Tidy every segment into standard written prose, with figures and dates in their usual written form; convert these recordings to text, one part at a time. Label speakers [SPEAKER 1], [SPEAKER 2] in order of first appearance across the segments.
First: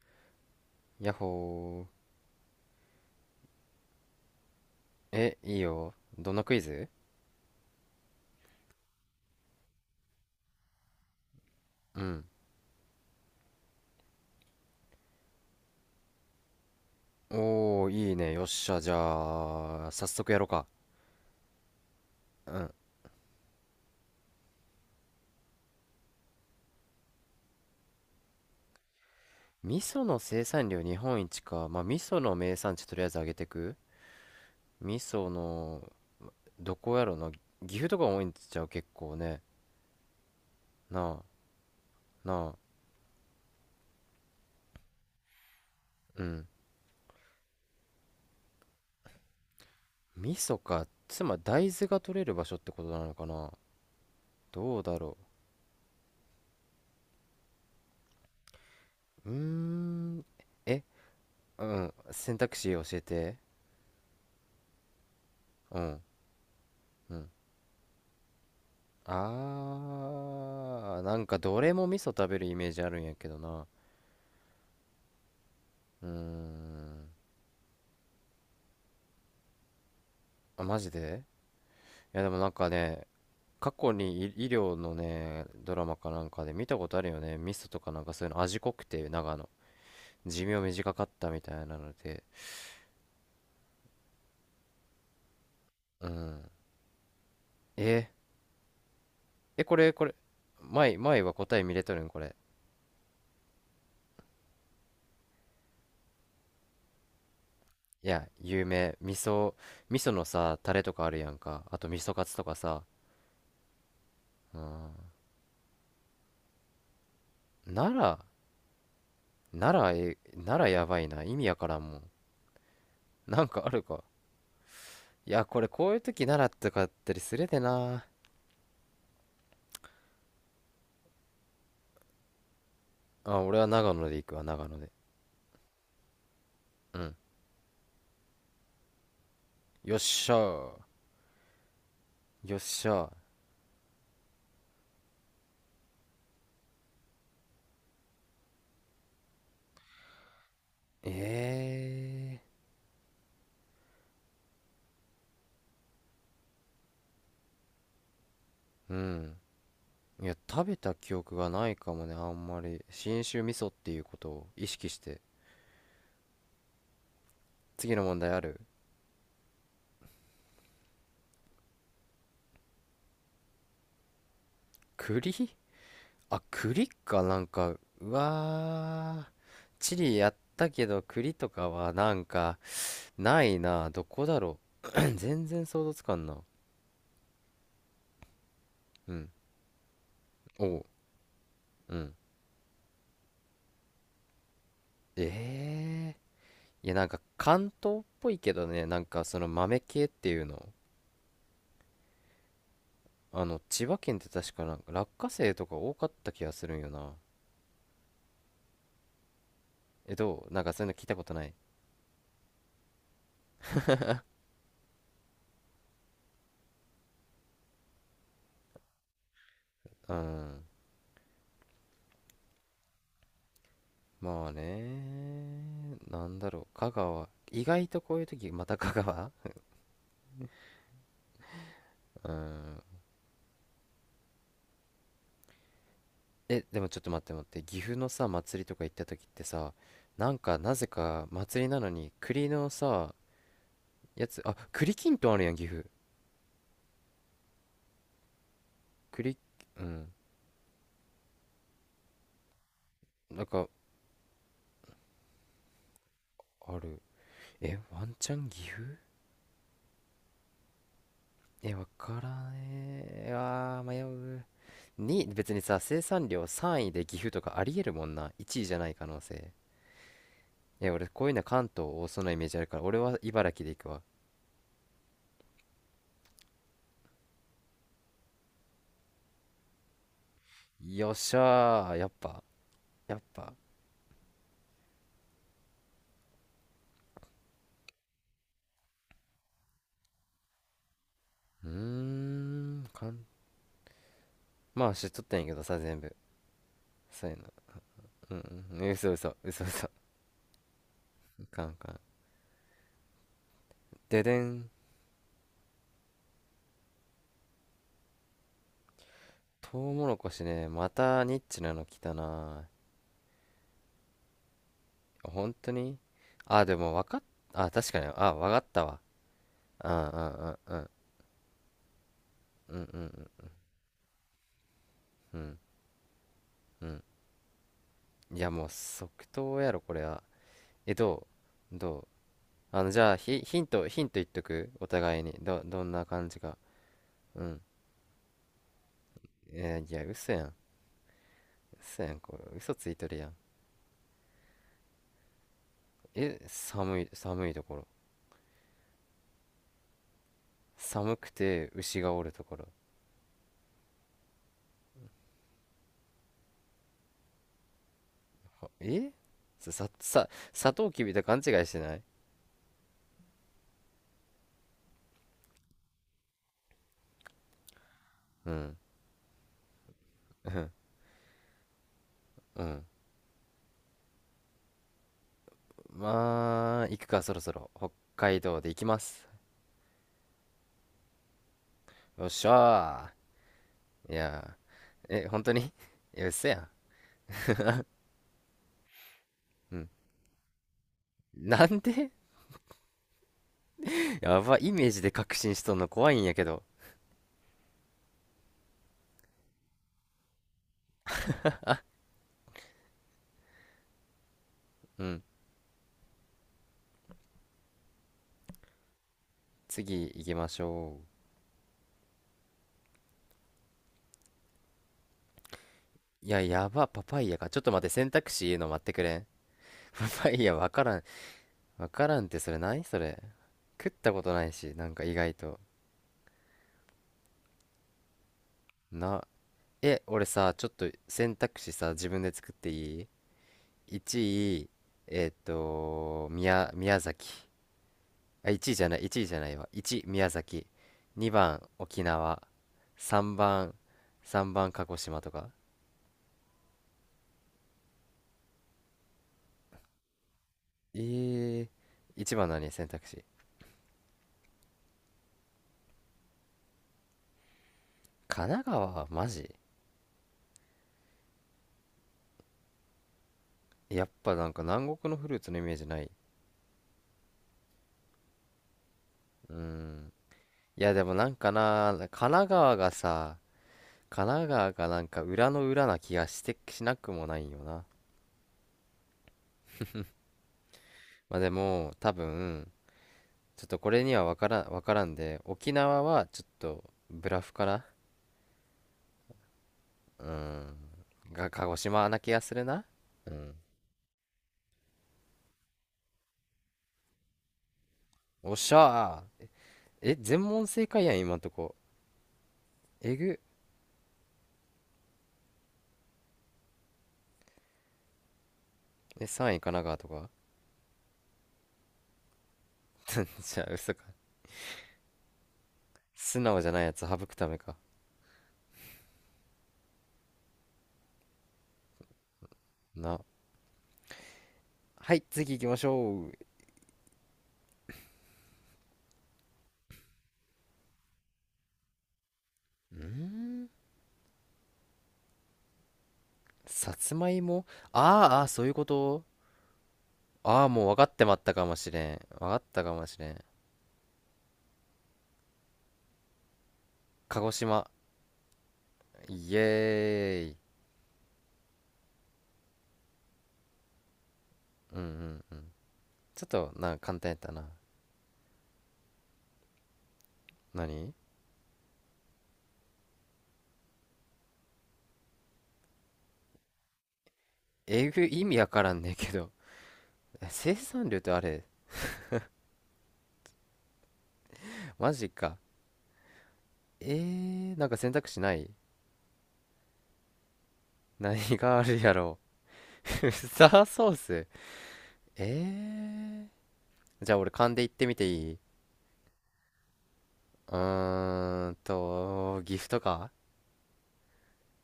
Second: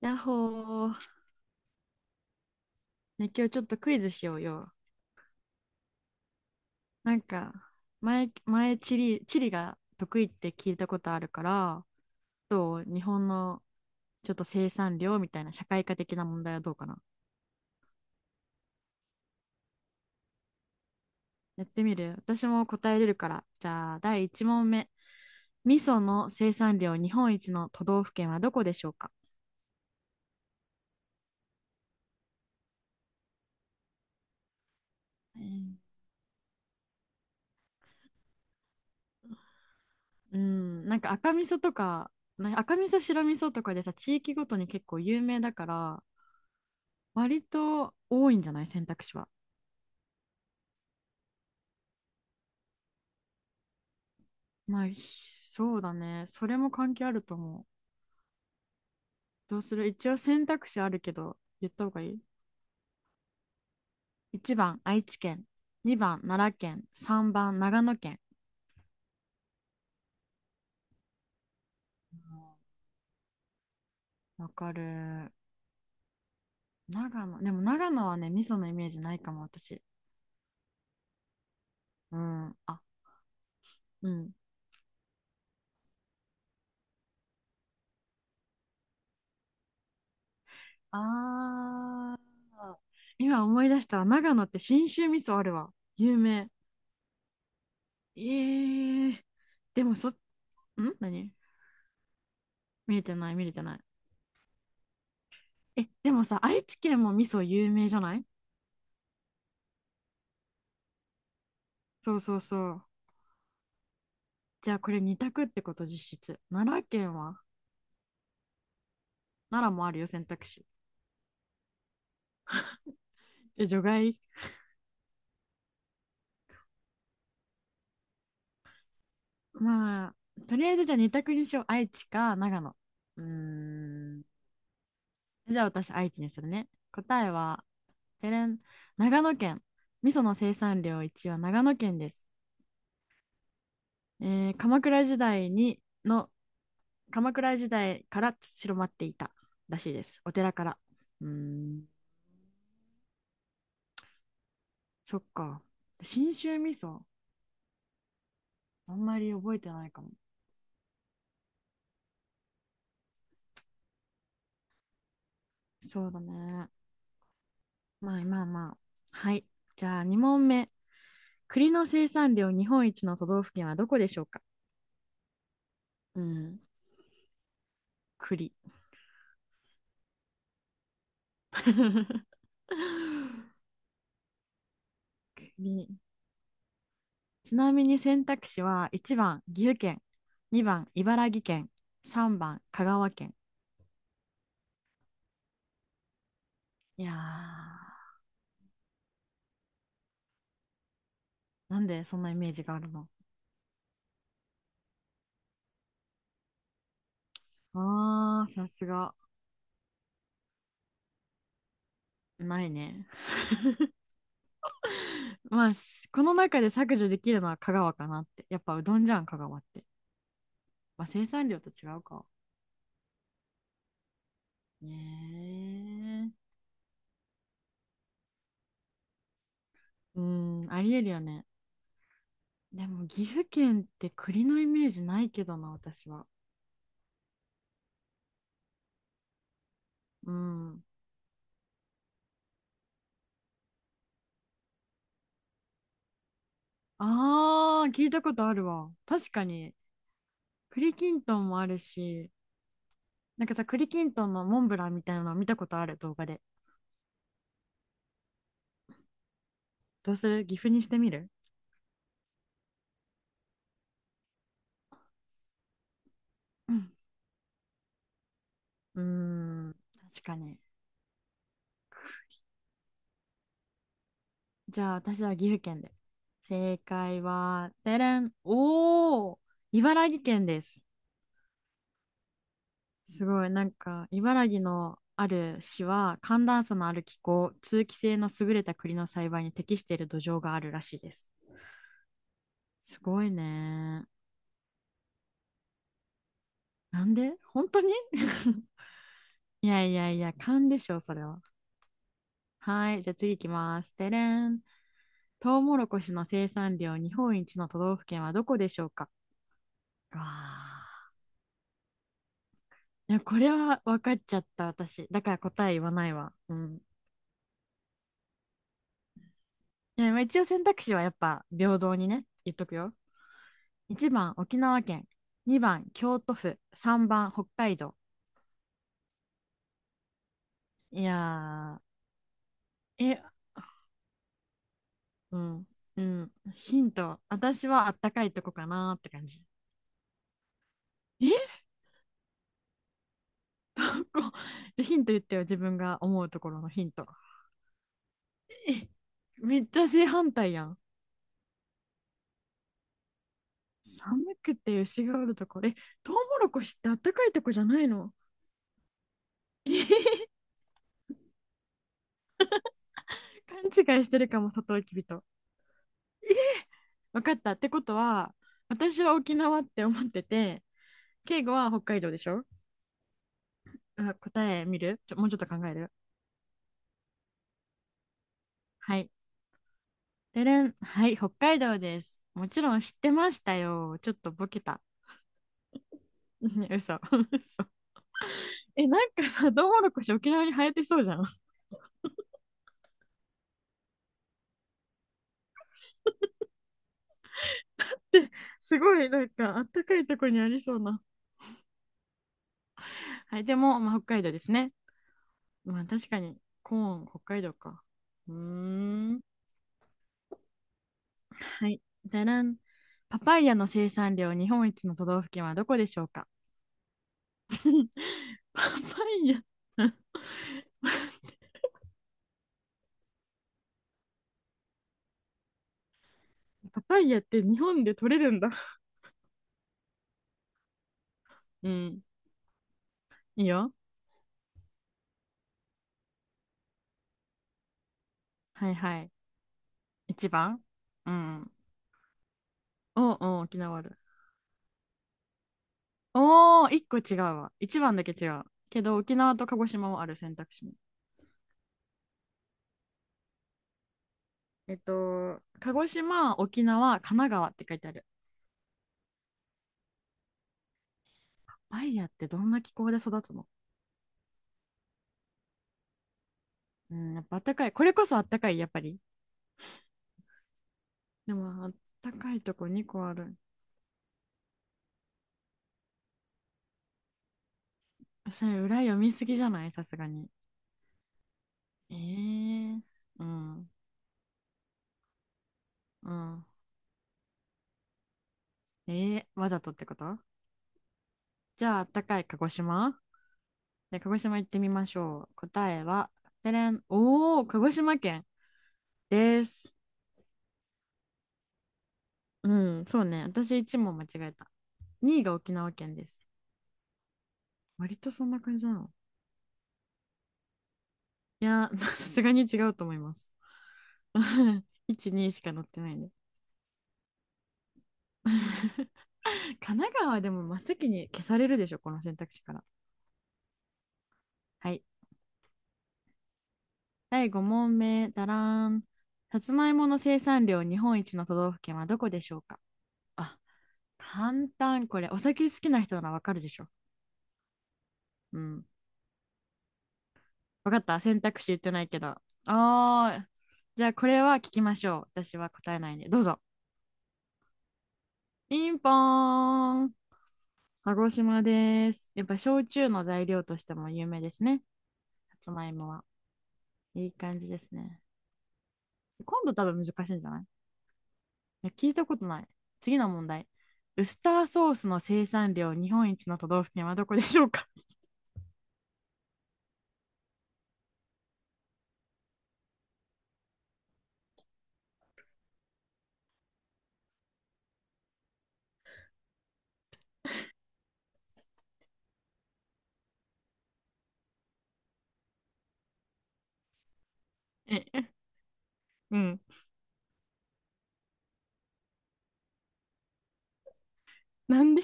[SPEAKER 1] やっほ
[SPEAKER 2] や
[SPEAKER 1] ー。
[SPEAKER 2] っほー。
[SPEAKER 1] ね、今日ちょっとクイズしようよ。
[SPEAKER 2] いいよ。どんなクイズ？
[SPEAKER 1] なんか、前、地理が得意って聞いたことあるから、
[SPEAKER 2] うん。
[SPEAKER 1] どう日本のちょっと生産量みたいな社会科的な問題はどうかな。
[SPEAKER 2] おー、いいね。よっしゃ。じゃあ、早速やろうか。
[SPEAKER 1] やってみる？私
[SPEAKER 2] う
[SPEAKER 1] も
[SPEAKER 2] ん。
[SPEAKER 1] 答えれるから。じゃあ、第1問目。味噌の生産量日本一の都道府県はどこでしょうか？
[SPEAKER 2] 味噌の生産量日本一か。まあ、味噌の名産地とりあえず上げてく。味噌
[SPEAKER 1] えー
[SPEAKER 2] の、どこやろな。岐阜とか多いんちゃう、結構ね。
[SPEAKER 1] うん、なん
[SPEAKER 2] な
[SPEAKER 1] か
[SPEAKER 2] あ、
[SPEAKER 1] 赤味噌とか、
[SPEAKER 2] なあ。
[SPEAKER 1] 赤味噌、白味噌とかでさ、地域ごとに結構有名だから、
[SPEAKER 2] うん。
[SPEAKER 1] 割と多いんじゃない？選択肢は。
[SPEAKER 2] 味噌か。つまり大豆が取れる場所ってことなのかな。どう
[SPEAKER 1] まあ、
[SPEAKER 2] だろ
[SPEAKER 1] そうだね。それも関係あると思う。
[SPEAKER 2] う。うー
[SPEAKER 1] どうする？一応
[SPEAKER 2] ん。
[SPEAKER 1] 選択肢
[SPEAKER 2] え、
[SPEAKER 1] あるけど、
[SPEAKER 2] う
[SPEAKER 1] 言った方
[SPEAKER 2] ん。
[SPEAKER 1] がいい
[SPEAKER 2] 選択肢教えて。
[SPEAKER 1] ?1 番、愛知県。
[SPEAKER 2] うん。
[SPEAKER 1] 2番、奈良県。
[SPEAKER 2] うん。
[SPEAKER 1] 3番、長野県。
[SPEAKER 2] あー、なんかどれも味噌
[SPEAKER 1] うん、
[SPEAKER 2] 食べるイメージあるんやけどな。
[SPEAKER 1] わかる。
[SPEAKER 2] うーん。
[SPEAKER 1] 長野。でも長野はね、味噌のイメージないかも、私。
[SPEAKER 2] あ、マジで？い
[SPEAKER 1] う
[SPEAKER 2] やでもなん
[SPEAKER 1] ん。
[SPEAKER 2] か
[SPEAKER 1] あ、
[SPEAKER 2] ね、過去
[SPEAKER 1] う
[SPEAKER 2] に
[SPEAKER 1] ん。
[SPEAKER 2] 医療のね、ドラマかなんかで見たことあるよね。味噌とかなんかそういうの味濃くて、長野。寿命短かったみたいなの
[SPEAKER 1] あー。
[SPEAKER 2] で。
[SPEAKER 1] 今思い出したわ。長野って信州味噌あるわ。
[SPEAKER 2] う
[SPEAKER 1] 有名。
[SPEAKER 2] ん。え、
[SPEAKER 1] えー。
[SPEAKER 2] こ
[SPEAKER 1] で
[SPEAKER 2] れ、
[SPEAKER 1] も、
[SPEAKER 2] これ、前は
[SPEAKER 1] 何？
[SPEAKER 2] 答え見れとるんこれ。
[SPEAKER 1] 見えてない、見れてない。え、でもさ、愛知県も味噌有名じゃ
[SPEAKER 2] い
[SPEAKER 1] ない？
[SPEAKER 2] や、有名。味噌のさ、タレとかあるやんか。あと味噌
[SPEAKER 1] そう
[SPEAKER 2] カツ
[SPEAKER 1] そう
[SPEAKER 2] とか
[SPEAKER 1] そう。
[SPEAKER 2] さ。
[SPEAKER 1] じゃあこれ二択ってこと実質。奈良県は？
[SPEAKER 2] 奈良、
[SPEAKER 1] 奈良もあるよ、選択肢。
[SPEAKER 2] 奈良やばいな。意味やからんもん。なんか
[SPEAKER 1] え、
[SPEAKER 2] あ
[SPEAKER 1] 除
[SPEAKER 2] るか？
[SPEAKER 1] 外？
[SPEAKER 2] いや、これ、こういう時奈良とかあったりするでな。
[SPEAKER 1] まあ、とりあえずじゃあ二択にしよう。愛知か長野。うー
[SPEAKER 2] あ、俺は長野で
[SPEAKER 1] ん。
[SPEAKER 2] 行くわ、長野で。
[SPEAKER 1] じゃあ私愛知にするね。
[SPEAKER 2] うん。
[SPEAKER 1] 答えは、てれん、長野県。
[SPEAKER 2] よっ
[SPEAKER 1] 味噌
[SPEAKER 2] しゃ
[SPEAKER 1] の生
[SPEAKER 2] ー。
[SPEAKER 1] 産量一位は長野県です。
[SPEAKER 2] よっしゃー。
[SPEAKER 1] えー鎌倉時代にの、鎌倉時代から広まっていたらしいです。お寺から。うーん。
[SPEAKER 2] え
[SPEAKER 1] そっか。信州味噌、あ
[SPEAKER 2] う
[SPEAKER 1] んまり
[SPEAKER 2] ん。
[SPEAKER 1] 覚えてないかも。
[SPEAKER 2] いや、食べた記憶がないかもね、あんまり信州味噌っていうことを意識して。
[SPEAKER 1] そうだね。
[SPEAKER 2] 次の問
[SPEAKER 1] まあ
[SPEAKER 2] 題あ
[SPEAKER 1] まあ
[SPEAKER 2] る？
[SPEAKER 1] まあ。はい。じゃあ2問目。栗の生産量日本一の都道府県はどこでしょうか？
[SPEAKER 2] 栗。
[SPEAKER 1] う
[SPEAKER 2] あ、
[SPEAKER 1] ん。
[SPEAKER 2] 栗かなんか。う
[SPEAKER 1] 栗。
[SPEAKER 2] わー、チリやったけど栗とかはなん かないな。どこだろう。 全然想
[SPEAKER 1] 栗。
[SPEAKER 2] 像つかんな。
[SPEAKER 1] ちなみに選択肢は
[SPEAKER 2] う
[SPEAKER 1] 1
[SPEAKER 2] ん。
[SPEAKER 1] 番岐阜県、
[SPEAKER 2] お
[SPEAKER 1] 2
[SPEAKER 2] う。
[SPEAKER 1] 番茨城県、
[SPEAKER 2] うん。
[SPEAKER 1] 3番香川県。
[SPEAKER 2] ええーいや、な
[SPEAKER 1] い
[SPEAKER 2] ん
[SPEAKER 1] やー、
[SPEAKER 2] か関東っぽいけどね、なんかその豆系っていうの。
[SPEAKER 1] なんでそんなイメージがあるの？
[SPEAKER 2] あの千葉県って確かなんか落花生とか多かった気がするんよな。
[SPEAKER 1] あー、さすが。
[SPEAKER 2] え、どう？なんかそういうの聞いたことない？
[SPEAKER 1] ないね。まあ、この中で削除できるのは香川かなって。やっぱうどんじゃん、香川って。
[SPEAKER 2] うん。
[SPEAKER 1] まあ、生産量と違うか。
[SPEAKER 2] まあね、な
[SPEAKER 1] ね
[SPEAKER 2] んだろう、香川意外とこういう時また香川。
[SPEAKER 1] え、うん、ありえるよね。
[SPEAKER 2] うん。
[SPEAKER 1] でも岐阜県って栗のイメージないけどな、私は。
[SPEAKER 2] え、でもちょっと待って待って、岐阜のさ祭りとか行った時ってさ、な
[SPEAKER 1] う
[SPEAKER 2] んかな
[SPEAKER 1] ん。
[SPEAKER 2] ぜか祭りなのに栗のさ、やつ。あ、栗きんとんあるやん、岐阜。
[SPEAKER 1] ああ、聞いたことあるわ。確
[SPEAKER 2] 栗。
[SPEAKER 1] かに。
[SPEAKER 2] うん。
[SPEAKER 1] 栗きんとんもあるし、
[SPEAKER 2] な
[SPEAKER 1] な
[SPEAKER 2] ん
[SPEAKER 1] んかさ、
[SPEAKER 2] か
[SPEAKER 1] 栗きんとんのモンブランみたいなの見たことある動画で。
[SPEAKER 2] ある。え、ワンチャン岐阜。
[SPEAKER 1] どうする？岐阜にしてみる？
[SPEAKER 2] え、わからねえ。あー、迷う。別にさ、生産量
[SPEAKER 1] う
[SPEAKER 2] 3位
[SPEAKER 1] ん、
[SPEAKER 2] で岐阜とかありえるもんな。1位じゃない
[SPEAKER 1] うー
[SPEAKER 2] 可能性。
[SPEAKER 1] ん、確かに。
[SPEAKER 2] え、俺、こういうの関東多そうなイメージあるから、俺は茨城で行くわ。
[SPEAKER 1] じゃあ私は岐阜県で。正解は、てれん。おー、茨城県です。
[SPEAKER 2] よっしゃー、やっぱ、やっ
[SPEAKER 1] すごい、
[SPEAKER 2] ぱ。
[SPEAKER 1] なんか、茨城のある市は、寒暖差のある気候、通気性の優れた栗の栽培に適している土壌があるらしいです。
[SPEAKER 2] うーん、
[SPEAKER 1] すごいね。
[SPEAKER 2] まあ、知っとったんやけどさ、全部。
[SPEAKER 1] なん
[SPEAKER 2] そう
[SPEAKER 1] で？
[SPEAKER 2] やな。
[SPEAKER 1] 本当に？
[SPEAKER 2] うん、 うん、うん、嘘嘘、嘘
[SPEAKER 1] いや
[SPEAKER 2] 嘘。
[SPEAKER 1] いやいや、勘でしょ、それは。
[SPEAKER 2] いかんいかん。
[SPEAKER 1] はい、じゃあ次行きます。て
[SPEAKER 2] でで
[SPEAKER 1] れん。
[SPEAKER 2] ん。
[SPEAKER 1] トウモロコシの生産量日本一の都道府県はどこでしょうか？
[SPEAKER 2] トウモロ
[SPEAKER 1] わ
[SPEAKER 2] コシね、ま
[SPEAKER 1] あ。
[SPEAKER 2] たニッチなの来たな。
[SPEAKER 1] いや、これは分かっちゃった、私。だから
[SPEAKER 2] 本
[SPEAKER 1] 答
[SPEAKER 2] 当
[SPEAKER 1] え言わ
[SPEAKER 2] に？
[SPEAKER 1] ないわ。う
[SPEAKER 2] あ、で
[SPEAKER 1] ん。
[SPEAKER 2] も分かっ、あ、確かに、あ、分かったわ。う
[SPEAKER 1] い
[SPEAKER 2] ん、
[SPEAKER 1] や、ま
[SPEAKER 2] う
[SPEAKER 1] あ
[SPEAKER 2] ん、
[SPEAKER 1] 一応
[SPEAKER 2] うん、
[SPEAKER 1] 選
[SPEAKER 2] う
[SPEAKER 1] 択
[SPEAKER 2] ん、
[SPEAKER 1] 肢はやっぱ平等にね、言っとく
[SPEAKER 2] うん、
[SPEAKER 1] よ。
[SPEAKER 2] うん、
[SPEAKER 1] 1番沖縄県、
[SPEAKER 2] うん、
[SPEAKER 1] 2番京都府、
[SPEAKER 2] うん。
[SPEAKER 1] 3番北海道。
[SPEAKER 2] いや、もう即答やろ、これは。え、
[SPEAKER 1] い
[SPEAKER 2] どう
[SPEAKER 1] や
[SPEAKER 2] どうあの、じ
[SPEAKER 1] ー、
[SPEAKER 2] ゃあ、
[SPEAKER 1] え、
[SPEAKER 2] ヒント言っとくお互いに。
[SPEAKER 1] う
[SPEAKER 2] ど、
[SPEAKER 1] ん、
[SPEAKER 2] どん
[SPEAKER 1] う
[SPEAKER 2] な感
[SPEAKER 1] ん、
[SPEAKER 2] じか。
[SPEAKER 1] ヒント、
[SPEAKER 2] うん。
[SPEAKER 1] 私はあったかいとこかなーって感じ。
[SPEAKER 2] いや、嘘やん。
[SPEAKER 1] え、
[SPEAKER 2] 嘘やん、これ。嘘ついとるやん。
[SPEAKER 1] こう、じゃあヒント言ってよ、自分が思うと
[SPEAKER 2] え、
[SPEAKER 1] ころのヒント。
[SPEAKER 2] 寒いところ。
[SPEAKER 1] え、めっちゃ正反対やん。
[SPEAKER 2] 寒くて牛がおるところ。
[SPEAKER 1] 寒くて牛がおるところ。え、トウモロコシってあったかいとこじゃないの？
[SPEAKER 2] はえ、
[SPEAKER 1] え
[SPEAKER 2] さ、
[SPEAKER 1] へへ、
[SPEAKER 2] さ、さ、サトウキビと勘違いしてない？
[SPEAKER 1] 勘違いしてるかも、サトウキビと。分かった。ってことは、
[SPEAKER 2] うん。
[SPEAKER 1] 私は沖縄って思って
[SPEAKER 2] う
[SPEAKER 1] て、
[SPEAKER 2] ん。
[SPEAKER 1] 敬語は北海道でしょ？
[SPEAKER 2] うん。
[SPEAKER 1] あ、答え見る？もうちょっと考える？
[SPEAKER 2] まあ、行くか、そろそろ。北海道で行きま
[SPEAKER 1] はい。
[SPEAKER 2] す。
[SPEAKER 1] でれん。はい、北海道です。
[SPEAKER 2] よっし
[SPEAKER 1] もちろん知っ
[SPEAKER 2] ゃ
[SPEAKER 1] てましたよ。ちょ
[SPEAKER 2] ー。
[SPEAKER 1] っ
[SPEAKER 2] い
[SPEAKER 1] とボ
[SPEAKER 2] や
[SPEAKER 1] ケた。
[SPEAKER 2] ー、本当に、いや、嘘やん。
[SPEAKER 1] 嘘。嘘。え、なんかさ、トウモ
[SPEAKER 2] うん。
[SPEAKER 1] ロコシ沖縄に生えてそうじゃん。
[SPEAKER 2] なんで？ やば、イメージで確信しとんの怖いんやけど。
[SPEAKER 1] で、すごい、なんか、あったかいとこにありそうな。はい、でも、まあ、北海道ですね。
[SPEAKER 2] うん。
[SPEAKER 1] まあ、確かに、コーン、北海道か。うーん。
[SPEAKER 2] 次行きましょ
[SPEAKER 1] はい。だらん。パパイヤの生産量日本一の都道府県はどこでしょう
[SPEAKER 2] う。
[SPEAKER 1] か？
[SPEAKER 2] いや、やば、パパイヤか。ちょっと待って、選択肢 言うの
[SPEAKER 1] パパ
[SPEAKER 2] 待ってくれん。
[SPEAKER 1] イヤ
[SPEAKER 2] パパイヤわからん。わからんってそれ何それ。食ったことないし、なんか意外と。
[SPEAKER 1] パパイヤって日本で取れるんだ。
[SPEAKER 2] な、俺さ、ちょっと選択
[SPEAKER 1] う
[SPEAKER 2] 肢さ、
[SPEAKER 1] ん。
[SPEAKER 2] 自分で作っていい？
[SPEAKER 1] いいよ。
[SPEAKER 2] 1位、宮崎。あ、1
[SPEAKER 1] は
[SPEAKER 2] 位
[SPEAKER 1] い
[SPEAKER 2] じゃな
[SPEAKER 1] は
[SPEAKER 2] い、
[SPEAKER 1] い。
[SPEAKER 2] 1位じゃないわ。1、宮
[SPEAKER 1] 一番、
[SPEAKER 2] 崎。
[SPEAKER 1] うん。
[SPEAKER 2] 2番、沖縄。
[SPEAKER 1] おう
[SPEAKER 2] 3
[SPEAKER 1] おう、沖
[SPEAKER 2] 番、
[SPEAKER 1] 縄ある。
[SPEAKER 2] 3番、鹿児島とか。
[SPEAKER 1] おー、一個違うわ。一番だけ違う。けど、沖縄と鹿児島もある、選択肢に。
[SPEAKER 2] え1番何選択肢。
[SPEAKER 1] 鹿児島、沖縄、神奈川って書いてある。
[SPEAKER 2] 神奈川、マジ？
[SPEAKER 1] バイヤってどんな気候で育つの？
[SPEAKER 2] やっぱなんか南国のフルーツのイメージない。
[SPEAKER 1] うん、やっぱあったかい。これこそあったかい、やっぱり。
[SPEAKER 2] うーん。いや、でもな
[SPEAKER 1] で
[SPEAKER 2] んか
[SPEAKER 1] も、あっ
[SPEAKER 2] な、神
[SPEAKER 1] たかい
[SPEAKER 2] 奈
[SPEAKER 1] とこ
[SPEAKER 2] 川
[SPEAKER 1] 2
[SPEAKER 2] が
[SPEAKER 1] 個ある。
[SPEAKER 2] さ、神奈川がなんか裏の裏な気がして、しなくもないよな。
[SPEAKER 1] それ、裏読みすぎじゃない？さすがに。
[SPEAKER 2] まあでも、
[SPEAKER 1] え
[SPEAKER 2] 多分、
[SPEAKER 1] ー、う
[SPEAKER 2] ちょっ
[SPEAKER 1] ん、
[SPEAKER 2] とこれには分からん、分からんで、沖縄
[SPEAKER 1] う
[SPEAKER 2] はちょ
[SPEAKER 1] ん。
[SPEAKER 2] っとブラフかな。
[SPEAKER 1] わざとってこと？
[SPEAKER 2] うん。
[SPEAKER 1] じ
[SPEAKER 2] 鹿児
[SPEAKER 1] ゃあ、あった
[SPEAKER 2] 島
[SPEAKER 1] か
[SPEAKER 2] な
[SPEAKER 1] い
[SPEAKER 2] 気
[SPEAKER 1] 鹿
[SPEAKER 2] が
[SPEAKER 1] 児
[SPEAKER 2] するな。
[SPEAKER 1] 島
[SPEAKER 2] うん。
[SPEAKER 1] で、鹿児島行ってみましょう。答えは、てれん。おー、鹿児島県
[SPEAKER 2] おっしゃ
[SPEAKER 1] で
[SPEAKER 2] ー。
[SPEAKER 1] す。
[SPEAKER 2] え、全問正解やん、今んとこ。
[SPEAKER 1] うん、そう
[SPEAKER 2] え
[SPEAKER 1] ね。
[SPEAKER 2] ぐ。
[SPEAKER 1] 私1問間違えた。2位が沖縄県です。割とそんな感じなの？
[SPEAKER 2] え、3位神奈川とか？
[SPEAKER 1] いやー、さすがに違うと思います。
[SPEAKER 2] じゃあ、嘘か。
[SPEAKER 1] 1、2しか載ってないね。
[SPEAKER 2] 素直じゃないやつ省くためか。
[SPEAKER 1] 神奈川でも真っ先に消されるでしょ、この選択肢から。
[SPEAKER 2] な。
[SPEAKER 1] はい。
[SPEAKER 2] はい、次行きましょう。ん
[SPEAKER 1] 第5問目、だらーん。さつまいもの生産量日本一の都道府県はどこでしょうか？
[SPEAKER 2] ー
[SPEAKER 1] あ、
[SPEAKER 2] ん。
[SPEAKER 1] 簡単。これ、お酒好きな人ならわかるでしょ。
[SPEAKER 2] さつまいも。あ
[SPEAKER 1] う
[SPEAKER 2] ーあー、そ
[SPEAKER 1] ん。
[SPEAKER 2] ういうこと？ああ、
[SPEAKER 1] わか
[SPEAKER 2] も
[SPEAKER 1] っ
[SPEAKER 2] う分
[SPEAKER 1] た？
[SPEAKER 2] かっ
[SPEAKER 1] 選
[SPEAKER 2] てま
[SPEAKER 1] 択
[SPEAKER 2] っ
[SPEAKER 1] 肢
[SPEAKER 2] た
[SPEAKER 1] 言っ
[SPEAKER 2] か
[SPEAKER 1] て
[SPEAKER 2] も
[SPEAKER 1] ない
[SPEAKER 2] し
[SPEAKER 1] け
[SPEAKER 2] れ
[SPEAKER 1] ど。
[SPEAKER 2] ん。分かったかもし
[SPEAKER 1] あー、
[SPEAKER 2] れん。
[SPEAKER 1] じゃあこれは聞きましょう。私は答えないんで。どうぞ。
[SPEAKER 2] 鹿児島。
[SPEAKER 1] ピンポ
[SPEAKER 2] イエ
[SPEAKER 1] ーン。
[SPEAKER 2] ーイ。
[SPEAKER 1] 鹿児島です。やっぱ焼酎の材料としても有名ですね。
[SPEAKER 2] う
[SPEAKER 1] さ
[SPEAKER 2] ん。
[SPEAKER 1] つ
[SPEAKER 2] うん。
[SPEAKER 1] まいもは。
[SPEAKER 2] ちょっとな、
[SPEAKER 1] いい
[SPEAKER 2] 簡単やっ
[SPEAKER 1] 感じ
[SPEAKER 2] た
[SPEAKER 1] です
[SPEAKER 2] な。
[SPEAKER 1] ね。今度多分難しいんじゃない？
[SPEAKER 2] 何？
[SPEAKER 1] いや聞いたことない。次の問題。ウスターソースの生産量日本一の都道府県はどこでしょうか？
[SPEAKER 2] えぐい、意味わからんねんけど。え、 生産量ってあれ？マジか。えなんか選択肢ない？何があるやろう。 ウスタ ーソース。えー、じゃあ俺勘で 言っ
[SPEAKER 1] え、
[SPEAKER 2] てみていい？
[SPEAKER 1] うん。
[SPEAKER 2] 岐阜とか。
[SPEAKER 1] なんで、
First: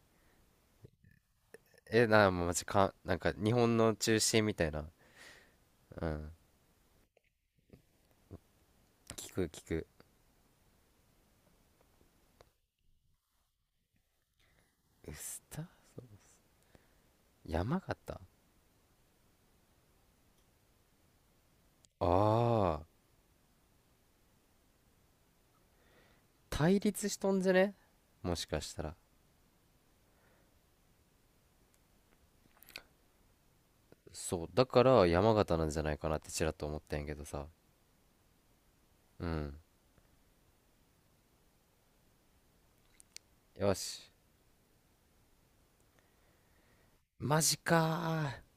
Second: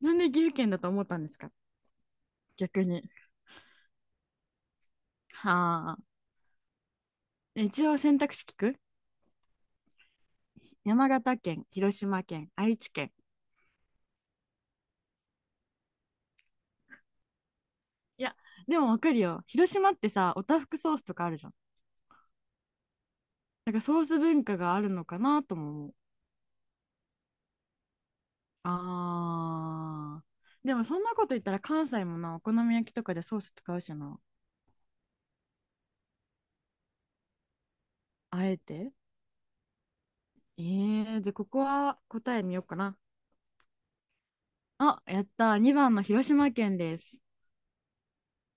[SPEAKER 1] なんで岐阜県だと思ったんですか？
[SPEAKER 2] え、マジ
[SPEAKER 1] 逆
[SPEAKER 2] か、
[SPEAKER 1] に。
[SPEAKER 2] なんか日本の中心みたいな。
[SPEAKER 1] はあ。
[SPEAKER 2] うん。
[SPEAKER 1] 一応選択肢聞く？
[SPEAKER 2] 聞く聞く。
[SPEAKER 1] 山形県、広島県、愛知県。
[SPEAKER 2] ウスタ山形。
[SPEAKER 1] いや、でもわかるよ。広島ってさ、おたふくソースとかあるじゃん。
[SPEAKER 2] ああー、
[SPEAKER 1] なんかソース文化があるのかなとも思う。
[SPEAKER 2] 対立しとんじゃね？もしかしたら。
[SPEAKER 1] あー。でもそんなこと言ったら関西もな、お好み焼きとかでソース使うしな。
[SPEAKER 2] そう、だから山形なんじゃないかなってちらっと思ったんやけどさ。
[SPEAKER 1] あえて
[SPEAKER 2] うん。
[SPEAKER 1] じゃあここは答え見ようかな。
[SPEAKER 2] よし。
[SPEAKER 1] あ、やった。2番の広島県です。
[SPEAKER 2] マジかー。